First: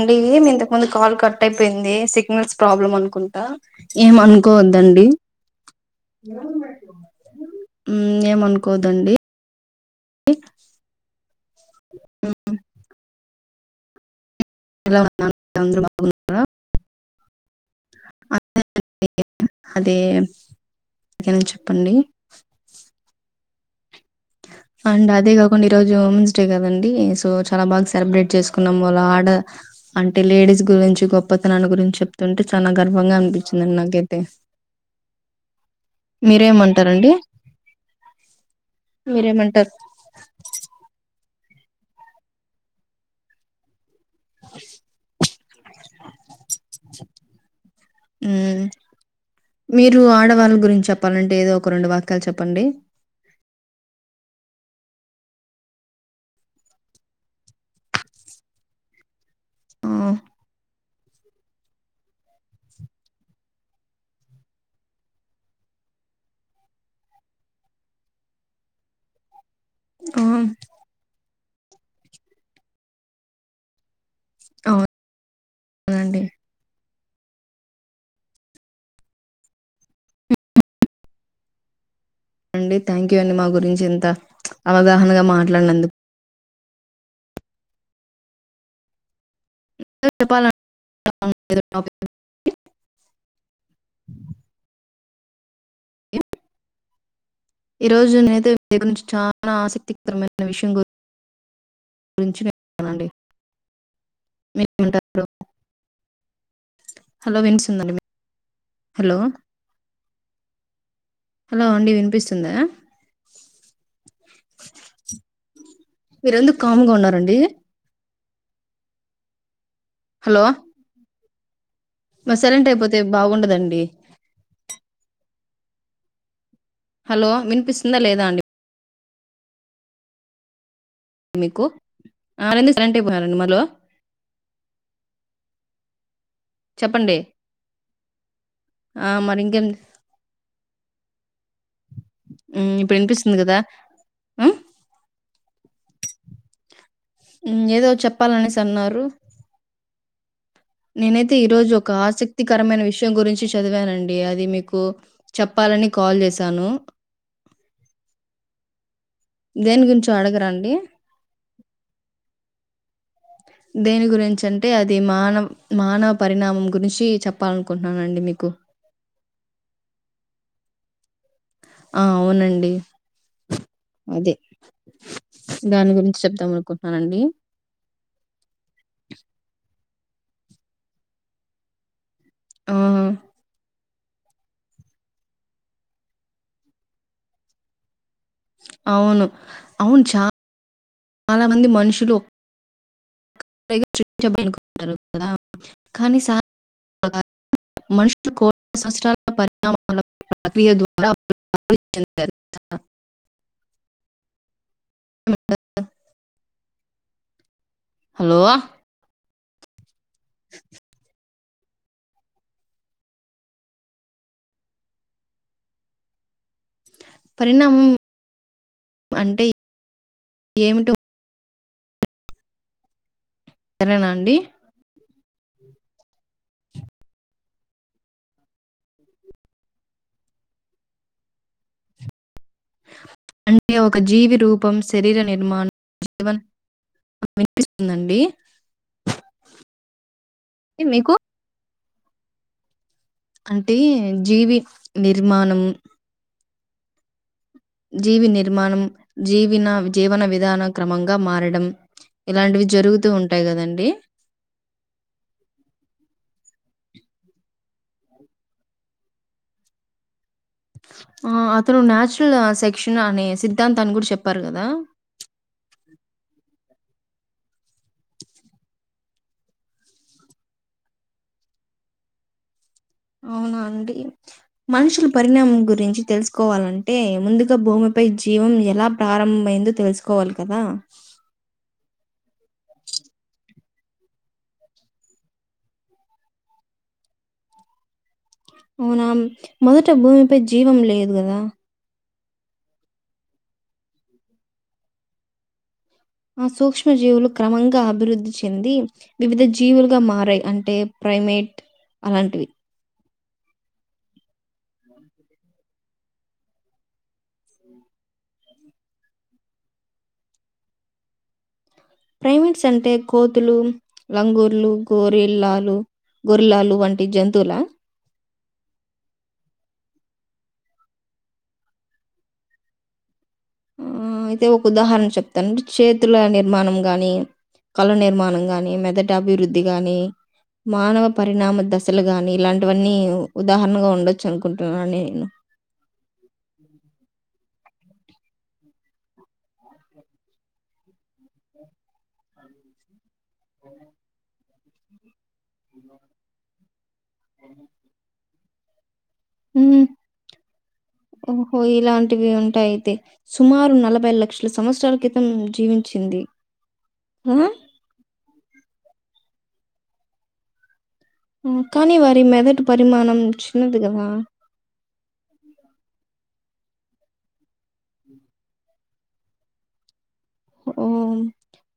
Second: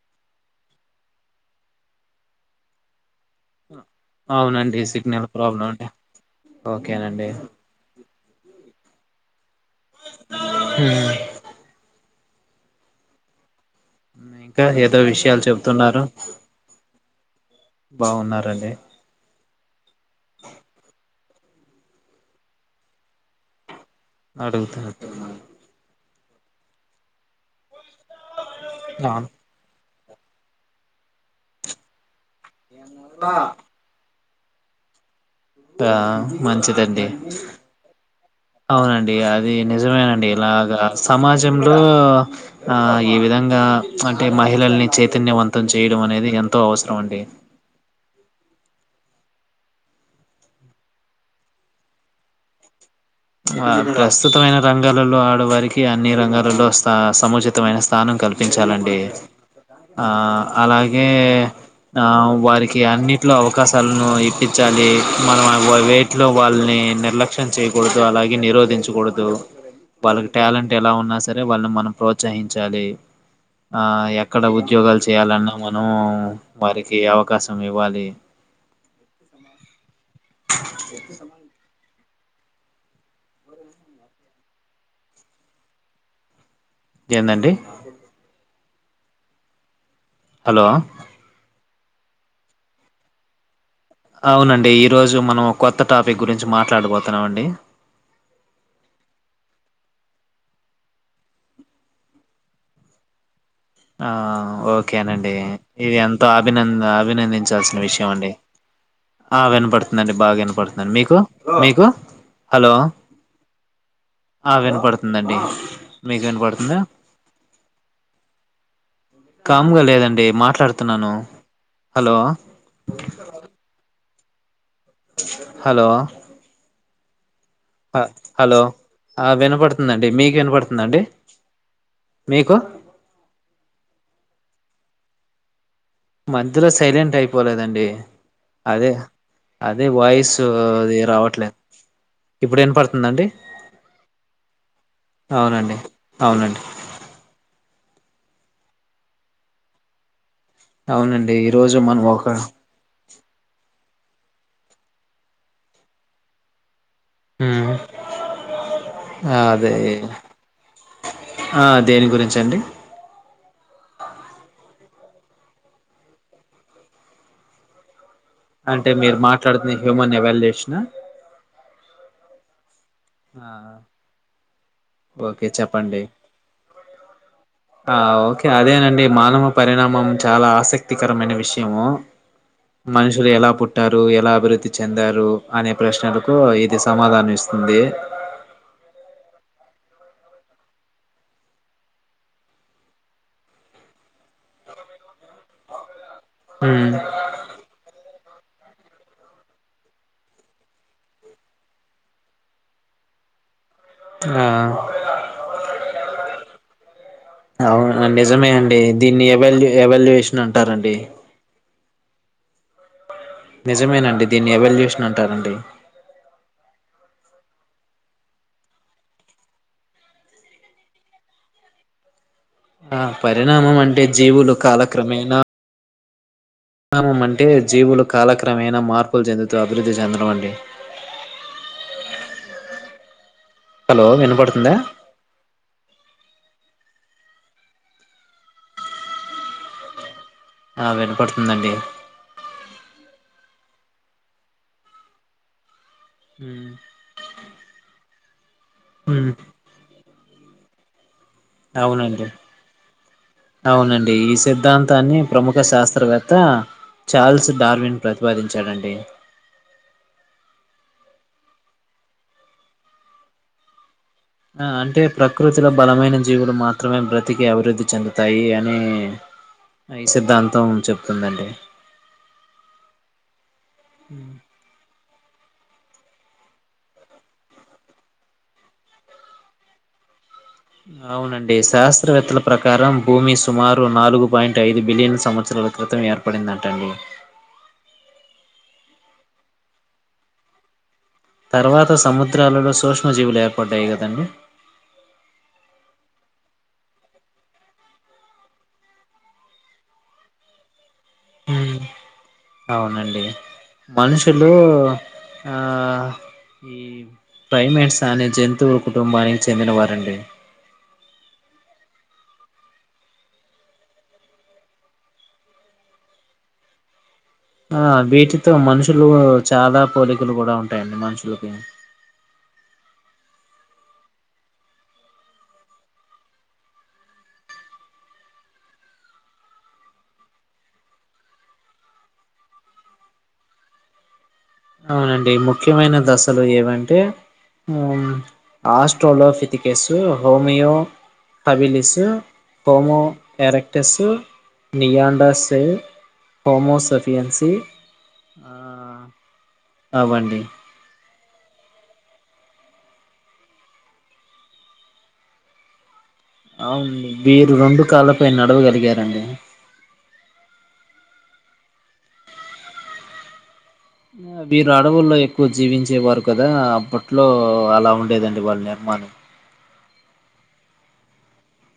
అండి ఇంతకు ముందు కాల్ కట్ అయిపోయింది సిగ్నల్స్ ప్రాబ్లమ్ అనుకున్ అవునండి సిగ్నల్ ప్రాబ్లం అండి ఓకేనండి ఏమనుకోదండి హ్మ్మ్ ఆ ఇంకా ఏదో ఉన్నారు విషయాలు అందరు చెబతున్నారు బాగున్నారా బాగున్నండి అదే క ఏదైనా చెప్పండి అడుగుతున్నా అండ్ అదే కాకుండా ఇరోజు చే కదండి సో చాలా బాగా సెలబ్రేట్ చేస్ కున్నాం వాలా అవును ఆడ అంటే లేడీస్ గురించి గొప్పతనాన్న గురించి చెప్త ంటే చాలా గర్వంగా అనిపించిందండి నాకైతే ఆ మంచిదండి మీరేమంటారండి అవునండి అది మీరేమంటారు నిజమేనండి ఇలాగా సమాజంలో ఆ ఈ విధంగా అంటే మహిళల్ని చైతన్యవంతం చేయడం అనేది ఎంతో అవసరం అండి ఉమ్ మీరు ఆడవాళ్ళ గురించి చెప్పాలంటే ఏదో ఒక రెండు వాక్యాలు చెప్పండి ఆ ప్రస్తుతమైన రంగాలలో ఆడవారికి అన్ని రంగాలలోా సముచితమైన స్థానం కల్పించాలండి ఆ అలాగే ఆ వారికి అన్నింటిలో అవకాశాలను ఇప్పించాలి మనం వేటిలో వాళ్ళని నిర్లక్ష్యం చేయకూడ అలాగే నిరోధించకూడదు ఆ వాళ్ళకి టాలెంట్ ఎలా ఉన్నా స సరే వాళ్ళని మనం ప్రోత్సహించాలి ఆ య ఇక్కడ ఉద్యోగాలు చేయాలన్నా మనం అవునండి వారి ఈ అవకాశం ఇవ్వాలి అండి థ్యాంక్ యూ అండి మా గురించి ఇంత అవగాహనగా మాట్లాడినందుక్ ఏందండి చెప్పాలంటే హలో [inaudible] అవునండి ఇ ఈ రోజు మనం కొత్త టాపిక్ గురించి మాట్లాడబతున్నాం అండి ఈ రోజు నేత ద గురించి చాలా ఆసక్తికరమైన విషయం గురు గురించి నేనండి ఆ ఓకేనండి ఇది ఎంతో అభిన హలో అభినందించాల్సిన వినిపిస్తుందండి మీ విషయం అండి హలో ఆ వినపడుతుందిండి బాగా వినపడుతుందిండి మీకు హలో మీకు అండి వినిపిస్తుందా హలో ఆ వినపడుతుందండి మీకు మీరెందుకు వినపడుతుందా కాముగా ఉన్నారండి కా గా లేదండి హలో మాట్లాడుతున్నాను హలో సైలెంట్ అయిపోతే బాగుండదండి హలో హలో వినిపిస్తుందా లేదా అండి హలో ఆ వినపడుతుందండి మీకు వినపడుతుంది మీకు రం సార్ అంట అయిపోయిారండి మలో మధ్యలో సైలెంట్ చెప్పండి అయిపోలేదండి అదే ఆ మరి ఇంకేం అదే వాయిస్ అది రావట్లేదు ఇప్పుడు ఉమ్, వినపడుతుందా అండి వినిపిస్తుంది కదా ఉమ్, అవునండి అవునండి ఏదో చెప్పాలనేసి అన్నారు నేనైతే అవునండి ఈ రోజు ఈరోజు ఒక మనం ఆసక్తికరమైన విషయం గురించి చదివానండి డి అది మీకు చెప్పాలని కాల్ చేసాను హహా అదే దేని గురించో అడగరా అండి? ఆ అ దేని గురించి అంచండి దేని గురించి అంటే అది మానవ మానవ పరిణామం గురించి చెప్పాలనుకుంటున్నానండి మీకు అంటే మీరు మాట్లాడుతున్న హ్యూమన్ ఎవాల్యషన్ కృష్ణ ఆ! అవునండి అదే ఓకే దాని చెప్పండి గురించి చెప్దాం అనుకుంటున్నానండి. ఆ ఓకే అదేనండి మానవ పరిణామం చాలా ఆసక్తికరమైన విషయము ఆ! మనుషలు ఎలా పుట్ట పట్టారు ఎలా అభివృద్ధి చెందారు అనే ప్రశ్నలకు ఇది సమాధానం ఇస్తుంది అవును అవును చా చాలా మంది మనుషులు కదా ఖాని సహ ఉమ్ మ కోట్ల సంవత్సరాల పరిణామాల ప్రక్రియ ద్వారా చె ఆ అవును హలో! నిజమే అండి దీన్ని ఎవల్ ఏవియేషన్ ఎవల్యూషన్ అంటారండి నిజమేనండి దీన్ని ఎవల్యూషన్ అంటారండి పరిణామం అంటే ఏమిటో ఆ పరిణామం అంటే వివరణ అండి? జీవులు కాలక్రమే నా పరిణామం అంటే జీవులు కాలక్రమేన మార్పులు చెందుతూ అభివృద్ధి చెందడం అండి అంటే ఒక హలో జీవి వినపడుతుందా రూపం శరీర నిర్మాణం జీవన్ వినిపిస్తుందండి ఆ వినపడుతుందండి అంటే జీవి నిర్మాణం హ జీవి న నిర్మాణం జీవినా జీవన విధా క్రమంక అవునండి ఉంటాయి గదండీ! అవునండి ఈ సిద్ధాంతాన్ని ప్రముఖ శాస్త్రవేత్త చార్ల్స్ డార్విన్ ప్రతిపాదించాడండి ఆ అతను నాచురల్ సెక్షన్ అనే సిద్ధాంతాన్ని కూడా చెప్ ఆ అంటే ప్రకృతిలో బలమైన జీవులు మాత్రం మాత్రమే బ్రతికి అభివృద్ధి చెందుతాయి అని ఈ సిద్ధాంతం చెప్తుందండి అవునా అండి ఉమ్, మనుషులు పరిణామం గురించి తెలుసుకోవాలంటే ముందుగా భూమిపై జీవం ఎలా ప్రారంభమైందో తెలుసుకోవాలి కదా! అవునండి శాస్త చిస్త్రవేత్తల ప్రకారం భూమి సుమారు నాలుగు పాయింట్ ఐదు బిలియన్ల సంవత్సరాల క్రితం ఏర్పడిందంటండి అవునా మొదట భూమిపై జీవం లేదు గదా! తరువాత సముద్ర చిత్రాలలో సూక్ష్మజీవులు ఏర్పాటదయి కదండి ఆ సూక్ష్మ జీవులు క్రమంగా అభివృద్ధి చెంది వివిధ జీవులుగా మారాయి అంటే ప్రైమేట్ మ్మ్ అలాంటివి అవునండి మనుషులు ఆ ఈ ప్ర్లైమేట్స్ అనే జంతువుల కుటుంబానికి చెందినవారండి ప్రైమేట్స్ అంటే కోతులు లంగూర్లు గోరెల్లాలు గొరలాలు వంట జంతువులా మ మనుషులు చాలా పోలికలు కూడా ఉంటాయండి మనుషులకి ఆ అయితే ఒక ఉదాహరణ చెప్తానుంటే చేతుల నిర్మాణం గాని కళ నిర్మాణం గాని మెదట అభివృద్ధి గాని మానవ పరిణామ దశలు గాని ఇలాంటివన్నీ ఉదాహరణగా ఉండొచ్చు అవునండి ముఖ్యమైన దశలు ఏవంటే australopithecus homo habilis homo కరెక్టర్స్ నీయాడాస్ హోమోసఫీ P N C ఆ హ్మ్. అవ్వండి ఓహో ఇలాంటివి ఉంటాయి అయితే సుమారు నలభై లక్షల సంవత్సరాల క్రితం జీవించింది అవును కదా! మీరు రెండు కాళ్ళపై నడవగలిగారండి హ కానీవారి మెదట్ పరిమాణం చిన్నది గదా! వీరు అడవుల్లో ఎక్కువ జీవించే వారు కదా అప్పట్లో అలా ఉండేదండి వాళ్ళ నిర్మాణం ఓ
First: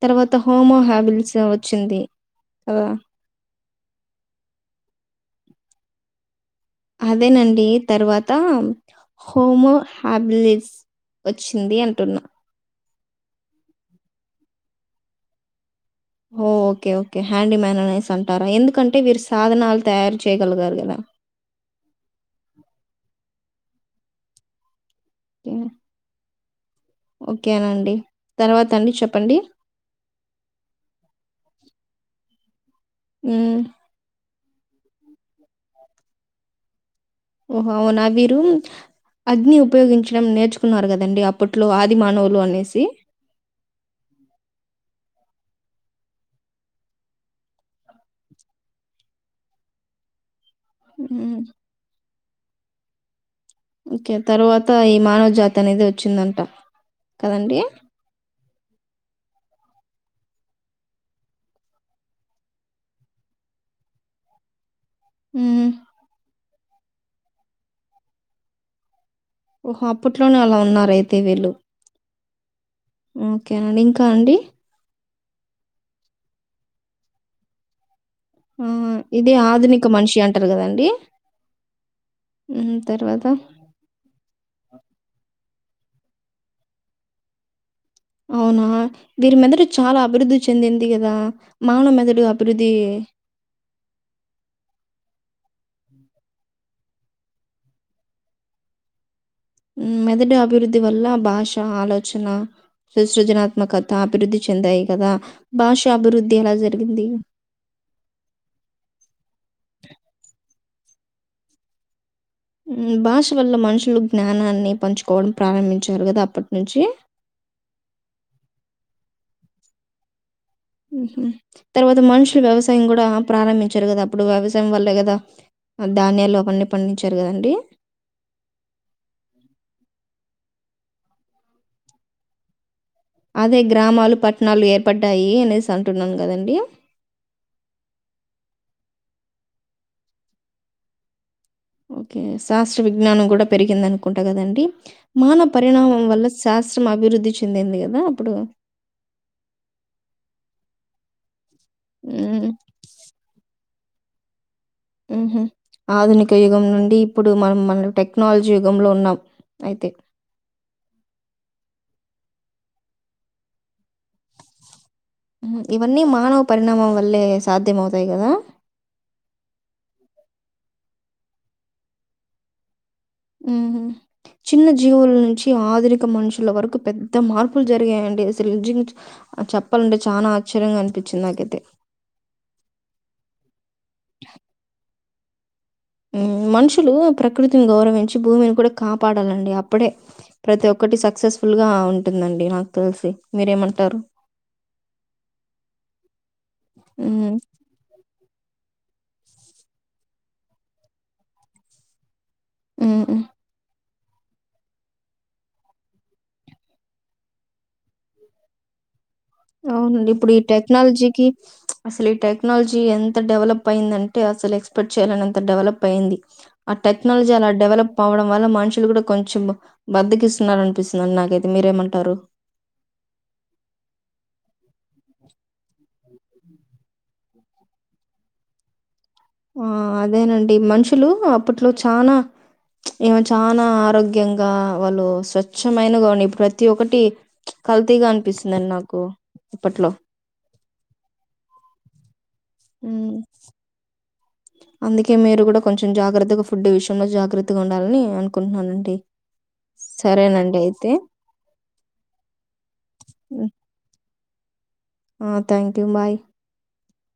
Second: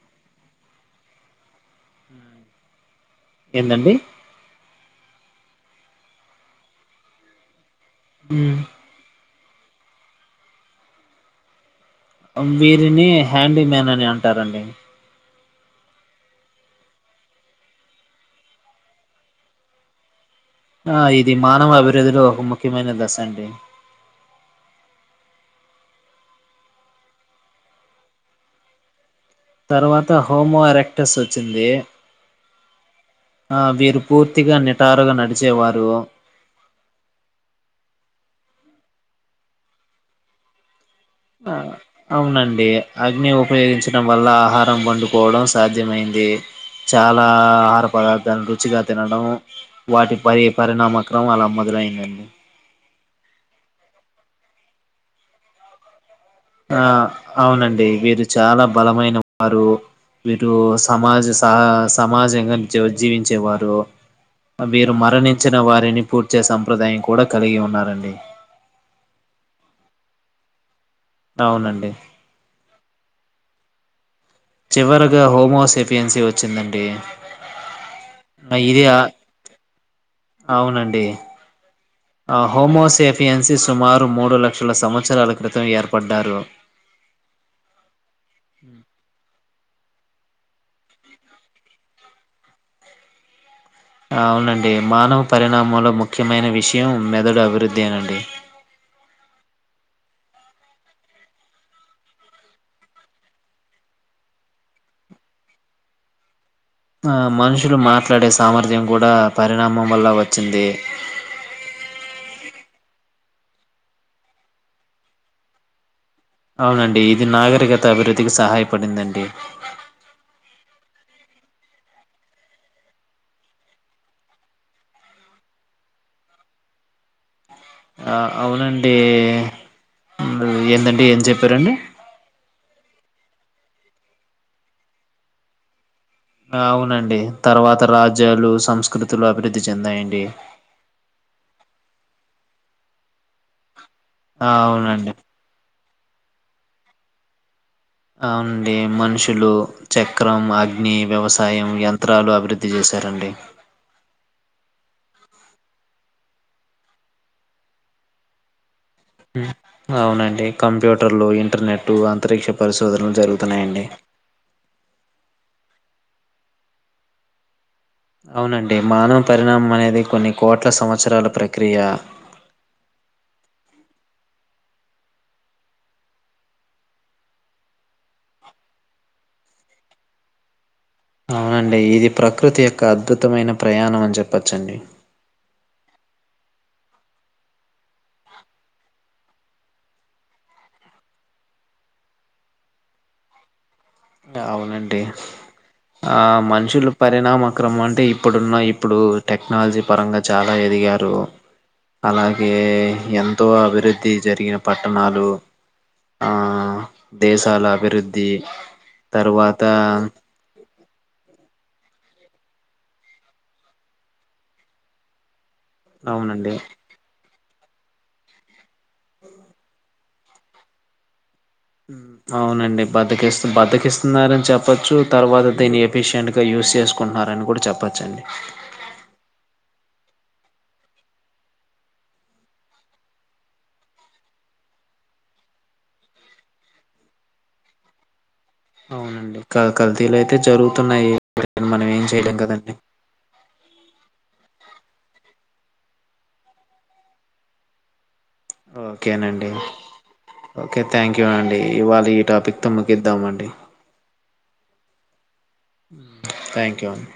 తర్వాత హోమో హ్యాబిల్స్ వచ్చింది కదా ఏందండి అదేనండి తర్వాత హోమోహాబిలిట్స్ వచ్చింది అం అంబీర్ దీని హ్యాండీ మ్యాన్ అని అంటారండి ఓ ఓకే ఓకే హ్యాండిమ్యాన్ అనేస్ అంటారా ఎందుకంటే వీరి సాధనాలు తయారు చేయగలిగారు గదా! ఆ ఇది మానవ అభివృద్ధిలో ఒక ముఖ్యమైన దశ అండి. హ ఓకేనండి తర్వాత అండి చెప్పండి తర్వాత హోమో అరెక్టస్ వచ్చింది హ్మ్. ఆ వీరు పూర్తిగా నె ట్టారుగా నడిచే వారు ఓహొ అవునా వీరు అగ్ని ఉపయోగించడం నేర్చుకున్నారు కదా ఆ అవునండి అగ్ని ఉపయోగించడం వల్ల ఆహారం పండు పోవడం సాధ్యమైంది చాలా ఆహార పదార్థాల రుచిగా తినడం వాటి పరి పరిణామక్రం మ్మ్. అలా మొదలైందండి ఓకే తర్వాత ఈ మానవ జాతి అనేది వచ్చిందను ఆ అవునండి వీరు చ చాలా బలమైన వారు వీరు సమాజ సహ సమాజంగా జీవించేవారు వీరు మరణించిన మ్మ్. వారిని పుట్ చేసే సంప్రదాయం కూడా కలిగి ఉన్నారండి ఓహో అప్పట్లోనే అలా ఉన్నారయితే అవునండి ఓకే అండి ఇంకా అండి చివరగా హోమోసెపియన్సీ వచ్చిందండి ఇది ఆ ఇదే ఆధునిక మనిషి అంటారు కదండి అవునండి మ్మ్. తర్వాత హోమోసెఫియన్సీ సుమారు మూడు లక్షల సంవత్సరాల క్రితం ఏర్పడ్డారు అవునా వీరిమెదడు చాలా అభివృద్ధి చెందింది కదా మానవ మెదడు అభివృద్ధి అవునండి మానవ పరిణామంలో ముఖ్యమైన విషయం మెదడు అభివృద్దెనండి హు మెదటి అభివృద్ధి వల్ల భాష ఆలోచన స సృజనాత్మకత అభివృద్ధి చెందాయి కదా భాష అభివృద్ధి ఎలా జరిగిం ఆ మనుషులు మాట్లాడే సామర్థ్యం కూడా పరిణామం వల్ల వచ్చిందే భాష వల్ల మనుషులు జ్ఞానాన్ని పంచుకోవడం ప్రారంభించు అవునండి ఇది నాగరికత అభివృద్ధికి సహాయపడిందండ్ డి మ్ హు తర్వాత మనుషులు వ్యవసాయం కూడా ప్రారంభించారు కదా అప్పుడు వ్యవసాయం వల్లే కదా ధాన్యాలు అవన్నీ పండించారు కదండి ఆ అవునండి ఏందండి ఏం చెప్పారండి అదే గ్రామాలు పట్టణాలు ఏర్పడ్డాయి అనేసం ఆ అవునండి తర్వాత రాజ్యాలు సంస్కృ స్కృతులు అభివృద్ధి చెందయండి ఓకే శాస్త్ర విజ్ఞానం కూడా పెరిగిందనుకో కుంటా ఆ, కదండి అవునండి మాన పరిణామం వల్ల శాస్త్రం అభివృద్ధి చెందింది క అవుడి మనుషులు చె క్రం అగ్ని వ్యవసా సాయం యంత్రాలు హ్మ్. అభివృద్ధి చేశారండి మ్ హు ఆధునిక యుగం నుండి ఇప్పుడు మనం మన టెక్నాలజీ యుగంలో ఉన్నాం అయితే. హు అవునండి కంప్యూటర్లు ఇం టర్నెట్టు అంతరిక్ష పరిశోధనలు జరుగుతున్నాయండి ఇవన్నీ మానవ పరిణామం వల్లే సాధ్యమవు అవునండి మానవ పరిణామం అనేది కొన్ని కోట్ల సంవత్సరాల ప్రక్రియ ఉహు చిన్న జీవుల నుంచి ఆధునిక మనుషుల వరకు పెద్ద మార్పులు జరిగాయండి అసలు నిజం చెప్పాలంటె చాన ఆశ్చర్యంగా అన్ అవునండి ఇది ప్రకృతి యొక్క అద్భుతమైన ప్రయాణం అని చెప్పోచ్చండి హు మనుషులు ప్రకృతిని గౌరవించి భూమిని కూడ కాపాడాలండి అప్పుడే ప్రతి ఒక్కటి సక్సెస్ఫుల్ గా ఉంటుందండి నాకు తెలిసి మీరేమన్ అవునండి ఆ మనుషుల హ్మ్. పరిణామక్రమం అంటె ఇప్పుడున్న ఇప్పుడు టెక్నాలజీ పరంగా చాల ఎదిగారు అలాగే హ్మ్. హ్మ్. ఎంతో అభివృద్ధి జరిగిన పట్టణాలు ఆ దేశాల అభివృద్ధి తరువాత అవునండి ఇప్పుడు ఈ టేక్ క్నాలజీకి అసలు ఈ టెక్నాలజీ ఎంత డెవలప్ అయిందంటె అసలు ఎక్స్పెక్ట్ చేయలెనం డెవలప్ అయింది అవునండి. ఆ టెక్నాలజీ అలన్ డెవలప్ అవ్వడం వల్ల మనుషులు కూడ కొంచెం బద్దకిస్తున్నారు అనిపిస్తుంది నాకైతె అవునండి బద్దకిస్ బద్దకిస్తున్నారని చెప్ ప్పోచ్చు తర్వాత దీన్ని ఎఫిషియంట్ గ యూస్ చేసుకుంటున్నారని కూడ చెప్పచ్చండి ఆ అదేనండి మనుషులు అప్పట్లో చాన ఏమో చాన ఆరోగ్యంగా వాళ్ళు స్వచ్ఛమైనగా ఉనీ ప్రతి ఒక్కటి కల్తీగా అనిపిస్ అవునండి కల్ కల్తీలైతె జరుగుతున్నాయి మనం ఏంచె చేయలేం గ మ్మ్ అందుకే మీరు గుడ కొంచెం జాగ్రత్తగా ఫుడ్ విషయంలో జాగ్రత్తగా ఉండాలని అన్ ఓకేనండి ఓకె అయితే. థ్యాంక్ యూ అండి ఇవాళ ఈ టాపిక్తో ముగిద్దాం అండి ఆ thank you bye thank you అండి